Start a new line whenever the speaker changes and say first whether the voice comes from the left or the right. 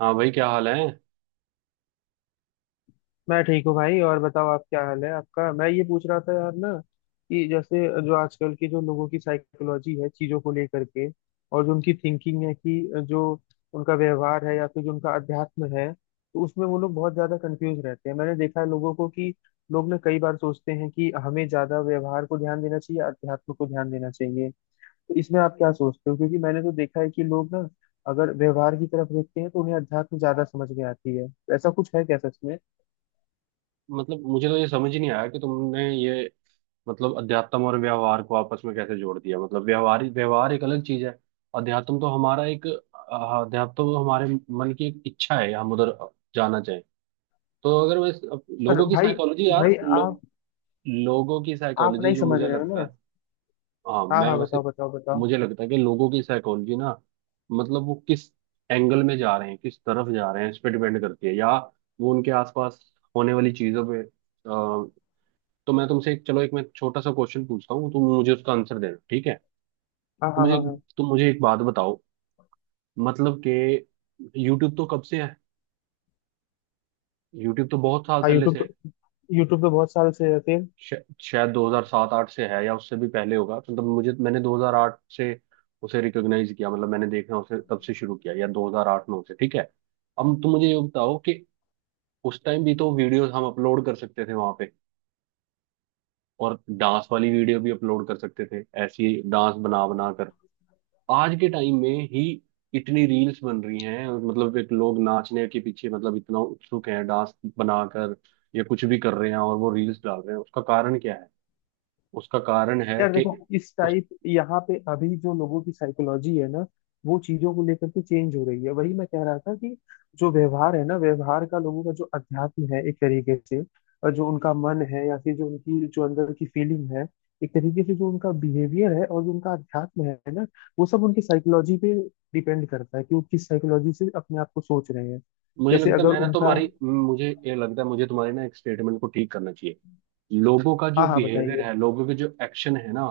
right: हाँ भाई, क्या हाल है।
left: मैं ठीक हूँ भाई। और बताओ, आप क्या हाल है आपका? मैं ये पूछ रहा था यार ना, कि जैसे जो आजकल की जो लोगों की साइकोलॉजी है चीजों को लेकर के, और जो उनकी थिंकिंग है कि जो उनका व्यवहार है या फिर जो उनका अध्यात्म है, तो उसमें वो लोग बहुत ज्यादा कंफ्यूज रहते हैं। मैंने देखा है लोगों को कि लोग ना कई बार सोचते हैं कि हमें ज्यादा व्यवहार को ध्यान देना चाहिए, अध्यात्म को ध्यान देना चाहिए। तो इसमें आप क्या सोचते हो? क्योंकि मैंने तो देखा है कि लोग ना अगर व्यवहार की तरफ देखते हैं तो उन्हें अध्यात्म ज्यादा समझ में आती है। तो ऐसा कुछ है क्या सच में?
right: मतलब मुझे तो ये समझ ही नहीं आया कि तुमने ये मतलब अध्यात्म और व्यवहार को आपस में कैसे जोड़ दिया। मतलब व्यवहार व्यवहार एक अलग चीज है। अध्यात्म तो हमारा एक अध्यात्म तो हमारे मन की एक इच्छा है, हम उधर जाना चाहें। तो अगर मैं
left: पर
right: लोगों की
left: भाई,
right: साइकोलॉजी,
left: भाई आप
right: लोगों की
left: आप
right: साइकोलॉजी
left: नहीं
right: जो
left: समझ
right: मुझे
left: रहे हो
right: लगता
left: ना।
right: है। हाँ,
left: हाँ
right: मैं
left: हाँ, बताओ
right: वैसे
left: बताओ बताओ।
right: मुझे लगता है कि लोगों की साइकोलॉजी ना, मतलब वो किस एंगल में जा रहे हैं, किस तरफ जा रहे हैं, इस पे डिपेंड करती है। या वो उनके आसपास होने वाली चीजों पे तो मैं तुमसे एक, चलो एक मैं छोटा सा क्वेश्चन पूछता हूँ, तुम मुझे उसका आंसर देना, ठीक है।
left: हाँ
right: तो
left: हाँ
right: मुझे,
left: हाँ हाँ।
right: तुम मुझे एक बात बताओ, मतलब कि यूट्यूब तो कब से है, यूट्यूब तो बहुत साल
left: हाँ,
right: पहले
left: यूट्यूब
right: से
left: तो,
right: है।
left: यूट्यूब तो बहुत साल से है फिर।
right: श- शायद 2007-8 से है, या उससे भी पहले होगा। मतलब मुझे, मैंने 2008 से उसे रिकॉग्नाइज किया, मतलब मैंने देखना उसे तब से शुरू किया, या 2008-9 से, ठीक है। अब तुम मुझे ये बताओ कि उस टाइम भी तो वीडियोस हम अपलोड कर सकते थे वहां पे, और डांस वाली वीडियो भी अपलोड कर सकते थे, ऐसी डांस बना बना कर। आज के टाइम में ही इतनी रील्स बन रही हैं, और मतलब एक लोग नाचने के पीछे, मतलब इतना उत्सुक है, डांस बनाकर या कुछ भी कर रहे हैं और वो रील्स डाल रहे हैं, उसका कारण क्या है। उसका कारण है
left: यार
right: कि
left: देखो, इस
right: उस
left: टाइप यहाँ पे अभी जो लोगों की साइकोलॉजी है ना, वो चीजों को लेकर के चेंज हो रही है। वही मैं कह रहा था कि जो व्यवहार है ना, व्यवहार का लोगों का जो अध्यात्म है एक तरीके से, और जो उनका मन है या फिर जो उनकी जो अंदर की फीलिंग है, एक तरीके से जो उनका बिहेवियर है और जो उनका अध्यात्म है ना, वो सब उनकी साइकोलॉजी पे डिपेंड करता है कि वो किस साइकोलॉजी से अपने आप को सोच रहे हैं।
right: मुझे
left: जैसे
right: लगता है,
left: अगर
right: मैं ना
left: उनका।
right: तुम्हारी मुझे ये लगता है मुझे तुम्हारे ना एक स्टेटमेंट को ठीक करना चाहिए। लोगों का जो
left: हाँ हाँ,
right: बिहेवियर
left: बताइए।
right: है, लोगों के जो एक्शन है ना,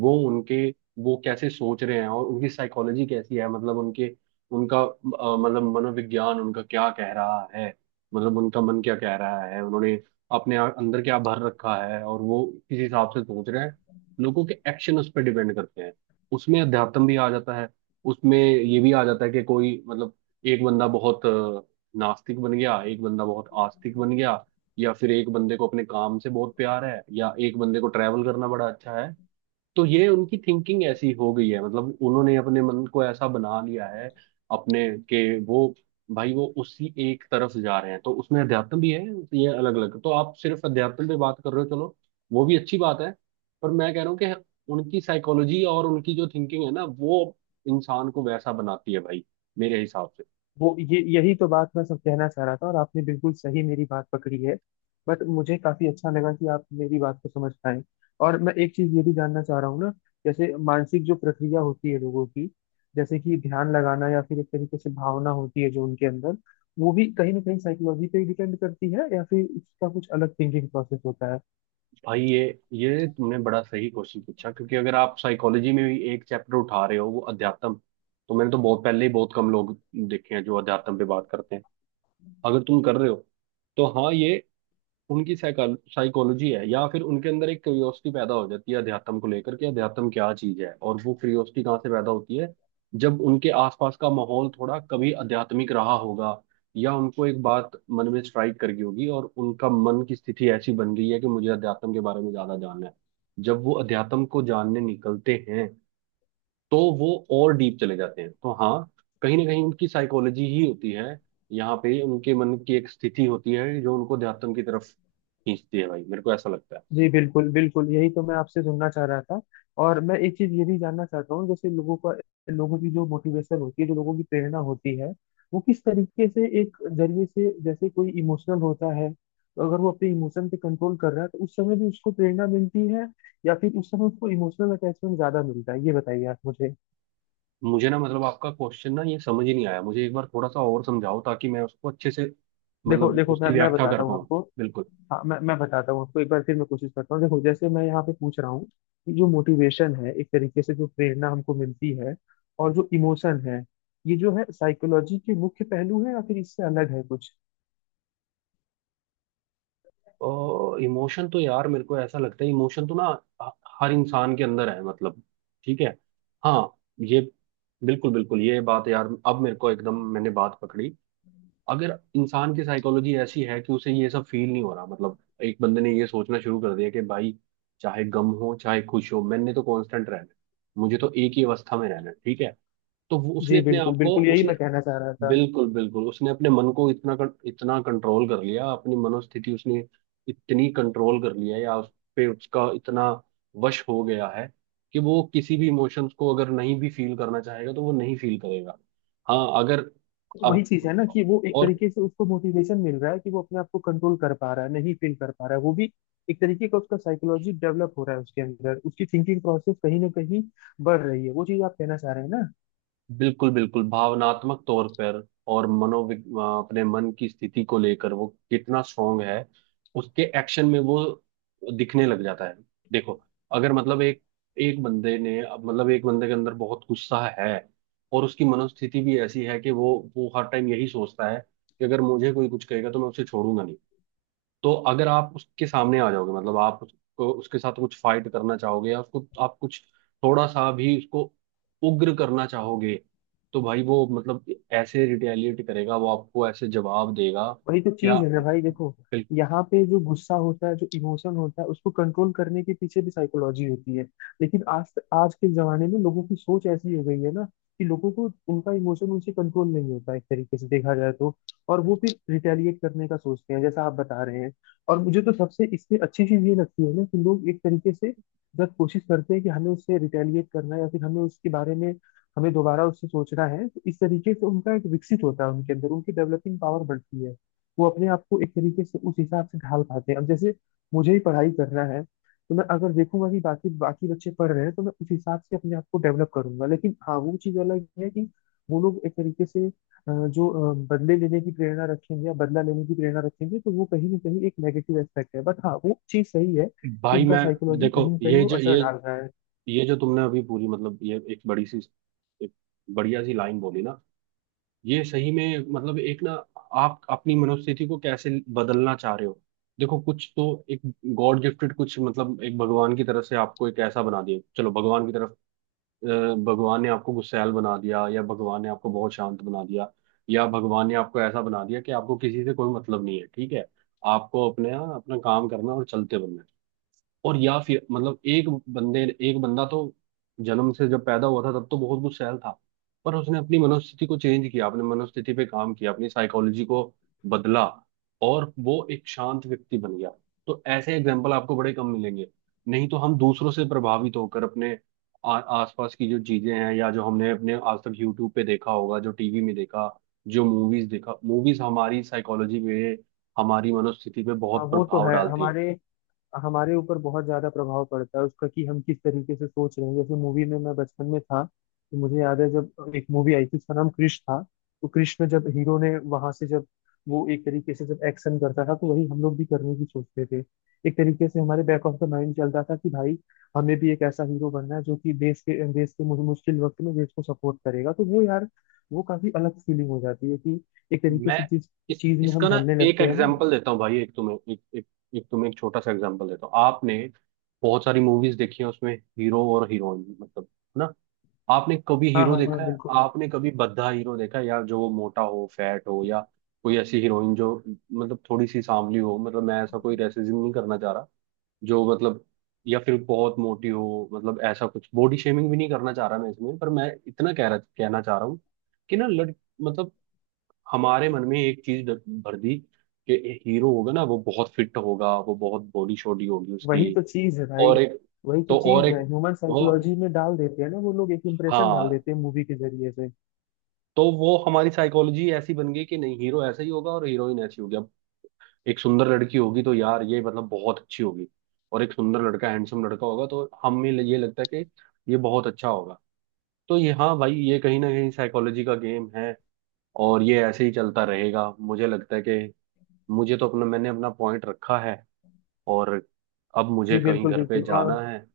right: वो उनके वो कैसे सोच रहे हैं और उनकी साइकोलॉजी कैसी है, मतलब उनके, उनका मतलब मनोविज्ञान उनका क्या कह रहा है, मतलब उनका मन क्या कह रहा है, उन्होंने अपने अंदर क्या भर रखा है और वो किस हिसाब से सोच रहे हैं, लोगों के एक्शन उस पर डिपेंड करते हैं। उसमें अध्यात्म भी आ जाता है, उसमें ये भी आ जाता है कि कोई मतलब एक बंदा बहुत नास्तिक बन गया, एक बंदा बहुत आस्तिक बन गया, या फिर एक बंदे को अपने काम से बहुत प्यार है, या एक बंदे को ट्रैवल करना बड़ा अच्छा है। तो ये उनकी थिंकिंग ऐसी हो गई है, मतलब उन्होंने अपने मन को ऐसा बना लिया है। अपने के वो, भाई वो उसी एक तरफ जा रहे हैं, तो उसमें अध्यात्म भी है। ये अलग अलग, तो आप सिर्फ अध्यात्म पे बात कर रहे हो, चलो वो भी अच्छी बात है। पर मैं कह रहा हूँ कि उनकी साइकोलॉजी और उनकी जो थिंकिंग है ना, वो इंसान को वैसा बनाती है भाई, मेरे हिसाब से।
left: वो ये यही तो बात मैं सब कहना चाह रहा था, और आपने बिल्कुल सही मेरी बात पकड़ी है। बट मुझे काफी अच्छा लगा कि आप मेरी बात को समझ पाए। और मैं एक चीज ये भी जानना चाह रहा हूँ ना, जैसे मानसिक जो प्रक्रिया होती है लोगों की, जैसे कि ध्यान लगाना या फिर एक तरीके से भावना होती है जो उनके अंदर, वो भी कहीं ना कहीं साइकोलॉजी पे डिपेंड करती है या फिर इसका कुछ अलग थिंकिंग प्रोसेस होता है?
right: भाई ये तुमने बड़ा सही क्वेश्चन पूछा, क्योंकि अगर आप साइकोलॉजी में भी एक चैप्टर उठा रहे हो वो अध्यात्म, तो मैंने तो बहुत पहले ही बहुत कम लोग देखे हैं जो अध्यात्म पे बात करते हैं। अगर तुम कर रहे हो तो हाँ, ये उनकी साइकोलॉजी है, या फिर उनके अंदर एक क्यूरियोसिटी पैदा हो जाती है अध्यात्म को लेकर, कि अध्यात्म क्या चीज है। और वो क्यूरियोसिटी कहाँ से पैदा होती है, जब उनके आसपास का माहौल थोड़ा कभी आध्यात्मिक रहा होगा, या उनको एक बात मन में स्ट्राइक कर गई होगी, और उनका मन की स्थिति ऐसी बन गई है कि मुझे अध्यात्म के बारे में ज्यादा जानना है। जब वो अध्यात्म को जानने निकलते हैं, तो वो और डीप चले जाते हैं। तो हाँ, कहीं ना कहीं उनकी साइकोलॉजी ही होती है, यहाँ पे उनके मन की एक स्थिति होती है जो उनको अध्यात्म की तरफ खींचती है भाई, मेरे को ऐसा लगता है।
left: जी बिल्कुल बिल्कुल, यही तो मैं आपसे सुनना चाह रहा था। और मैं एक चीज ये भी जानना चाहता हूँ, जैसे लोगों का, लोगों की जो मोटिवेशन होती है, जो लोगों की प्रेरणा होती है, वो किस तरीके से एक जरिए से जैसे कोई इमोशनल होता है तो अगर वो अपने इमोशन पे कंट्रोल कर रहा है तो उस समय भी उसको प्रेरणा मिलती है, या फिर उस समय उसको इमोशनल अटैचमेंट ज्यादा मिलता है? ये बताइए आप मुझे।
right: मुझे ना, मतलब आपका क्वेश्चन ना ये समझ ही नहीं आया मुझे, एक बार थोड़ा सा और समझाओ, ताकि मैं उसको अच्छे से
left: देखो
right: मतलब
left: देखो, मैं
right: उसकी
left: मैं
right: व्याख्या कर
left: बताता हूँ
right: पाऊँ।
left: आपको।
right: बिल्कुल।
left: हाँ, मैं बताता हूँ आपको। एक बार फिर मैं कोशिश करता हूँ। देखो जैसे मैं यहाँ पे पूछ रहा हूँ कि जो मोटिवेशन है एक तरीके से जो प्रेरणा हमको मिलती है, और जो इमोशन है, ये जो है साइकोलॉजी के मुख्य पहलू है या फिर इससे अलग है कुछ?
right: और इमोशन तो यार मेरे को ऐसा लगता है, इमोशन तो ना ह- हर इंसान के अंदर है, मतलब ठीक है। हाँ। ये बिल्कुल बिल्कुल ये बात यार, अब मेरे को एकदम मैंने बात पकड़ी। अगर इंसान की साइकोलॉजी ऐसी है कि उसे ये सब फील नहीं हो रहा, मतलब एक बंदे ने ये सोचना शुरू कर दिया कि भाई, चाहे गम हो चाहे खुश हो, मैंने तो कांस्टेंट रहना है, मुझे तो एक ही अवस्था में रहना है, ठीक है। तो वो उसने
left: जी
right: अपने आप
left: बिल्कुल
right: को
left: बिल्कुल, यही
right: उसने,
left: मैं कहना चाह रहा था।
right: बिल्कुल बिल्कुल उसने अपने मन को इतना इतना कंट्रोल कर लिया, अपनी मनोस्थिति उसने इतनी कंट्रोल कर लिया, या उस पे उसका इतना वश हो गया है कि वो किसी भी इमोशंस को अगर नहीं भी फील करना चाहेगा तो वो नहीं फील करेगा। हाँ, अगर
left: तो वही
right: अब
left: चीज है ना कि वो एक
right: और
left: तरीके से उसको मोटिवेशन मिल रहा है कि वो अपने आप को कंट्रोल कर पा रहा है, नहीं फील कर पा रहा है। वो भी एक तरीके का उसका साइकोलॉजी डेवलप हो रहा है उसके अंदर, उसकी थिंकिंग प्रोसेस कहीं ना कहीं बढ़ रही है। वो चीज आप कहना चाह रहे हैं ना?
right: बिल्कुल बिल्कुल भावनात्मक तौर पर, और अपने मन की स्थिति को लेकर वो कितना स्ट्रांग है, उसके एक्शन में वो दिखने लग जाता है। देखो, अगर मतलब एक, एक बंदे ने, अब मतलब एक बंदे के अंदर बहुत गुस्सा है, और उसकी मनोस्थिति भी ऐसी है कि वो हर टाइम यही सोचता है कि अगर मुझे कोई कुछ कहेगा तो मैं उसे छोड़ूंगा नहीं। तो अगर आप उसके सामने आ जाओगे, मतलब आप उसको उसके साथ कुछ फाइट करना चाहोगे, या उसको आप कुछ थोड़ा सा भी उसको उग्र करना चाहोगे, तो भाई वो मतलब ऐसे रिटेलिएट करेगा, वो आपको ऐसे जवाब देगा।
left: वही तो चीज
right: क्या?
left: है ना भाई, देखो यहाँ पे जो गुस्सा होता है, जो इमोशन होता है, उसको कंट्रोल करने के पीछे भी साइकोलॉजी होती है। लेकिन आज, आज के जमाने में लोगों की सोच ऐसी हो गई है ना कि लोगों को उनका इमोशन उनसे कंट्रोल नहीं होता एक तरीके से देखा जाए तो। और वो फिर रिटेलिएट करने का सोचते हैं, जैसा आप बता रहे हैं। और मुझे तो सबसे इससे अच्छी चीज ये लगती है ना कि लोग एक तरीके से जब कोशिश करते हैं कि हमें उससे रिटेलिएट करना है या फिर हमें उसके बारे में, हमें दोबारा उससे सोचना है, तो इस तरीके से उनका एक विकसित होता है, उनके अंदर उनकी डेवलपिंग पावर बढ़ती है। वो अपने आप को एक तरीके से उस हिसाब से ढाल पाते हैं। अब जैसे मुझे ही पढ़ाई करना है, तो मैं अगर देखूंगा कि बाकी बाकी बच्चे पढ़ रहे हैं तो मैं उस हिसाब से अपने आप को डेवलप करूंगा। लेकिन हाँ, वो चीज अलग है कि वो लोग एक तरीके से जो बदले लेने की प्रेरणा रखेंगे या बदला लेने की प्रेरणा रखेंगे, तो वो कहीं ना कहीं एक नेगेटिव एस्पेक्ट है। बट हाँ, वो चीज सही है कि
right: भाई
left: उनका
right: मैं,
left: साइकोलॉजी
right: देखो
left: कहीं ना कहीं
right: ये
left: वो
right: जो
left: असर
right: ये
left: डाल रहा है।
right: ये जो तुमने अभी पूरी, मतलब ये एक बड़ी सी एक बढ़िया सी लाइन बोली ना, ये सही में मतलब एक ना, आप अपनी मनोस्थिति को कैसे बदलना चाह रहे हो। देखो कुछ तो एक गॉड गिफ्टेड, कुछ मतलब एक भगवान की तरफ से आपको एक ऐसा बना दिया, चलो भगवान की तरफ, अ, भगवान ने आपको गुस्सैल बना दिया, या भगवान ने आपको बहुत शांत बना दिया, या भगवान ने आपको ऐसा बना दिया कि आपको किसी से कोई मतलब नहीं है, ठीक है। आपको अपने अपना काम करना और चलते बनना है। और या फिर मतलब एक बंदे, एक बंदा तो जन्म से जब पैदा हुआ था, तब तो बहुत कुछ सहल था, पर उसने अपनी मनोस्थिति को चेंज किया, अपने मनोस्थिति पे काम किया, अपनी साइकोलॉजी को बदला, और वो एक शांत व्यक्ति बन गया। तो ऐसे एग्जाम्पल आपको बड़े कम मिलेंगे, नहीं तो हम दूसरों से प्रभावित होकर अपने आसपास की जो चीजें हैं, या जो हमने अपने आज तक यूट्यूब पे देखा होगा, जो टीवी में देखा, जो मूवीज देखा, मूवीज हमारी साइकोलॉजी पे, हमारी मनोस्थिति पे बहुत
left: वो तो
right: प्रभाव
left: है,
right: डालती हैं।
left: हमारे हमारे ऊपर बहुत ज्यादा प्रभाव पड़ता है उसका कि हम किस तरीके से सोच रहे हैं। जैसे मूवी में, मैं बचपन में था तो मुझे याद है, जब एक मूवी आई थी उसका नाम कृष था। तो कृष में जब हीरो ने वहां से, जब वो एक तरीके से जब एक्शन करता था, तो वही हम लोग भी करने की सोचते थे। एक तरीके से हमारे बैक ऑफ द माइंड चलता था कि भाई हमें भी एक ऐसा हीरो बनना है जो कि देश के मुश्किल वक्त में देश को सपोर्ट करेगा। तो वो यार, वो काफी अलग फीलिंग हो जाती है कि एक तरीके
right: मैं
left: से जिस
right: इस,
left: चीज में हम
right: इसका ना
left: ढलने
right: एक
left: लगते हैं ना।
right: एग्जांपल देता हूँ भाई, एक तुम्हें एक छोटा सा एग्जांपल देता हूँ। आपने बहुत सारी मूवीज देखी है, उसमें हीरो और हीरोइन मतलब है ना, आपने कभी
left: हाँ
right: हीरो
left: हाँ हाँ,
right: देखा है?
left: बिल्कुल।
right: आपने कभी भद्दा हीरो देखा है, या जो वो मोटा हो, फैट हो, या कोई ऐसी हीरोइन जो मतलब थोड़ी सी सांवली हो? मतलब मैं ऐसा कोई रेसिज्म नहीं करना चाह रहा, जो मतलब या फिर बहुत मोटी हो, मतलब ऐसा कुछ बॉडी शेमिंग भी नहीं करना चाह रहा मैं इसमें, पर मैं इतना कह रहा कहना चाह रहा हूँ कि ना लड़, मतलब हमारे मन में एक चीज भर दी कि हीरो होगा ना वो बहुत फिट होगा, वो बहुत बॉडी शॉडी होगी उसकी।
left: वही तो चीज है भाई,
right: और एक
left: वही तो
right: तो, और
left: चीज
right: एक
left: है। ह्यूमन
right: वो,
left: साइकोलॉजी में डाल देते हैं ना वो लोग, एक इम्प्रेशन डाल
right: हाँ
left: देते हैं मूवी के जरिए से।
right: तो वो हमारी साइकोलॉजी ऐसी बन गई कि नहीं, हीरो ऐसा ही होगा और हीरोइन ऐसी होगी। अब एक सुंदर लड़की होगी तो यार ये मतलब बहुत अच्छी होगी, और एक सुंदर लड़का, हैंडसम लड़का होगा तो हमें ये लगता है कि ये बहुत अच्छा होगा। तो ये, हाँ भाई ये कहीं ना कहीं साइकोलॉजी का गेम है, और ये ऐसे ही चलता रहेगा। मुझे लगता है कि मुझे तो अपना, मैंने अपना पॉइंट रखा है, और अब
left: जी
right: मुझे कहीं
left: बिल्कुल
right: घर पे
left: बिल्कुल। और
right: जाना है,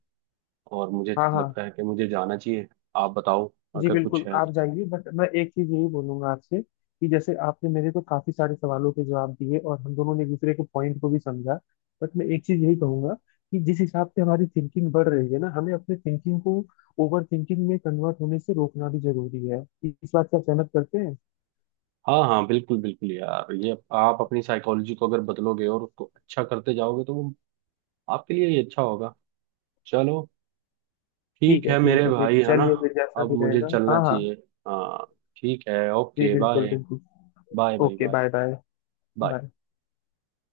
right: और मुझे
left: हाँ हाँ,
right: लगता है कि मुझे जाना चाहिए। आप बताओ,
left: जी
right: अगर कुछ
left: बिल्कुल,
right: है
left: आप
right: तो।
left: जाइए। बट मैं एक चीज यही बोलूंगा आपसे कि जैसे आपने मेरे तो काफी सारे सवालों के जवाब दिए और हम दोनों ने एक दूसरे के पॉइंट को भी समझा। बट मैं एक चीज यही कहूंगा कि जिस हिसाब से हमारी थिंकिंग बढ़ रही है ना, हमें अपने थिंकिंग को ओवर थिंकिंग में कन्वर्ट होने से रोकना भी जरूरी है। इस बात से आप सहमत करते हैं?
right: हाँ हाँ, बिल्कुल बिल्कुल यार, ये आप अपनी साइकोलॉजी को अगर बदलोगे और उसको अच्छा करते जाओगे, तो वो आपके लिए ही अच्छा होगा। चलो,
left: ठीक
right: ठीक
left: है
right: है
left: ठीक
right: मेरे
left: है, फिर
right: भाई, है ना।
left: चलिए, फिर जैसा
right: अब
left: भी
right: मुझे
left: रहेगा।
right: चलना
left: हाँ हाँ,
right: चाहिए। हाँ, ठीक है,
left: जी
right: ओके,
left: बिल्कुल
right: बाय।
left: बिल्कुल।
right: Bye
left: okay
right: bye.
left: Bye, bye
right: bye.
left: Bye.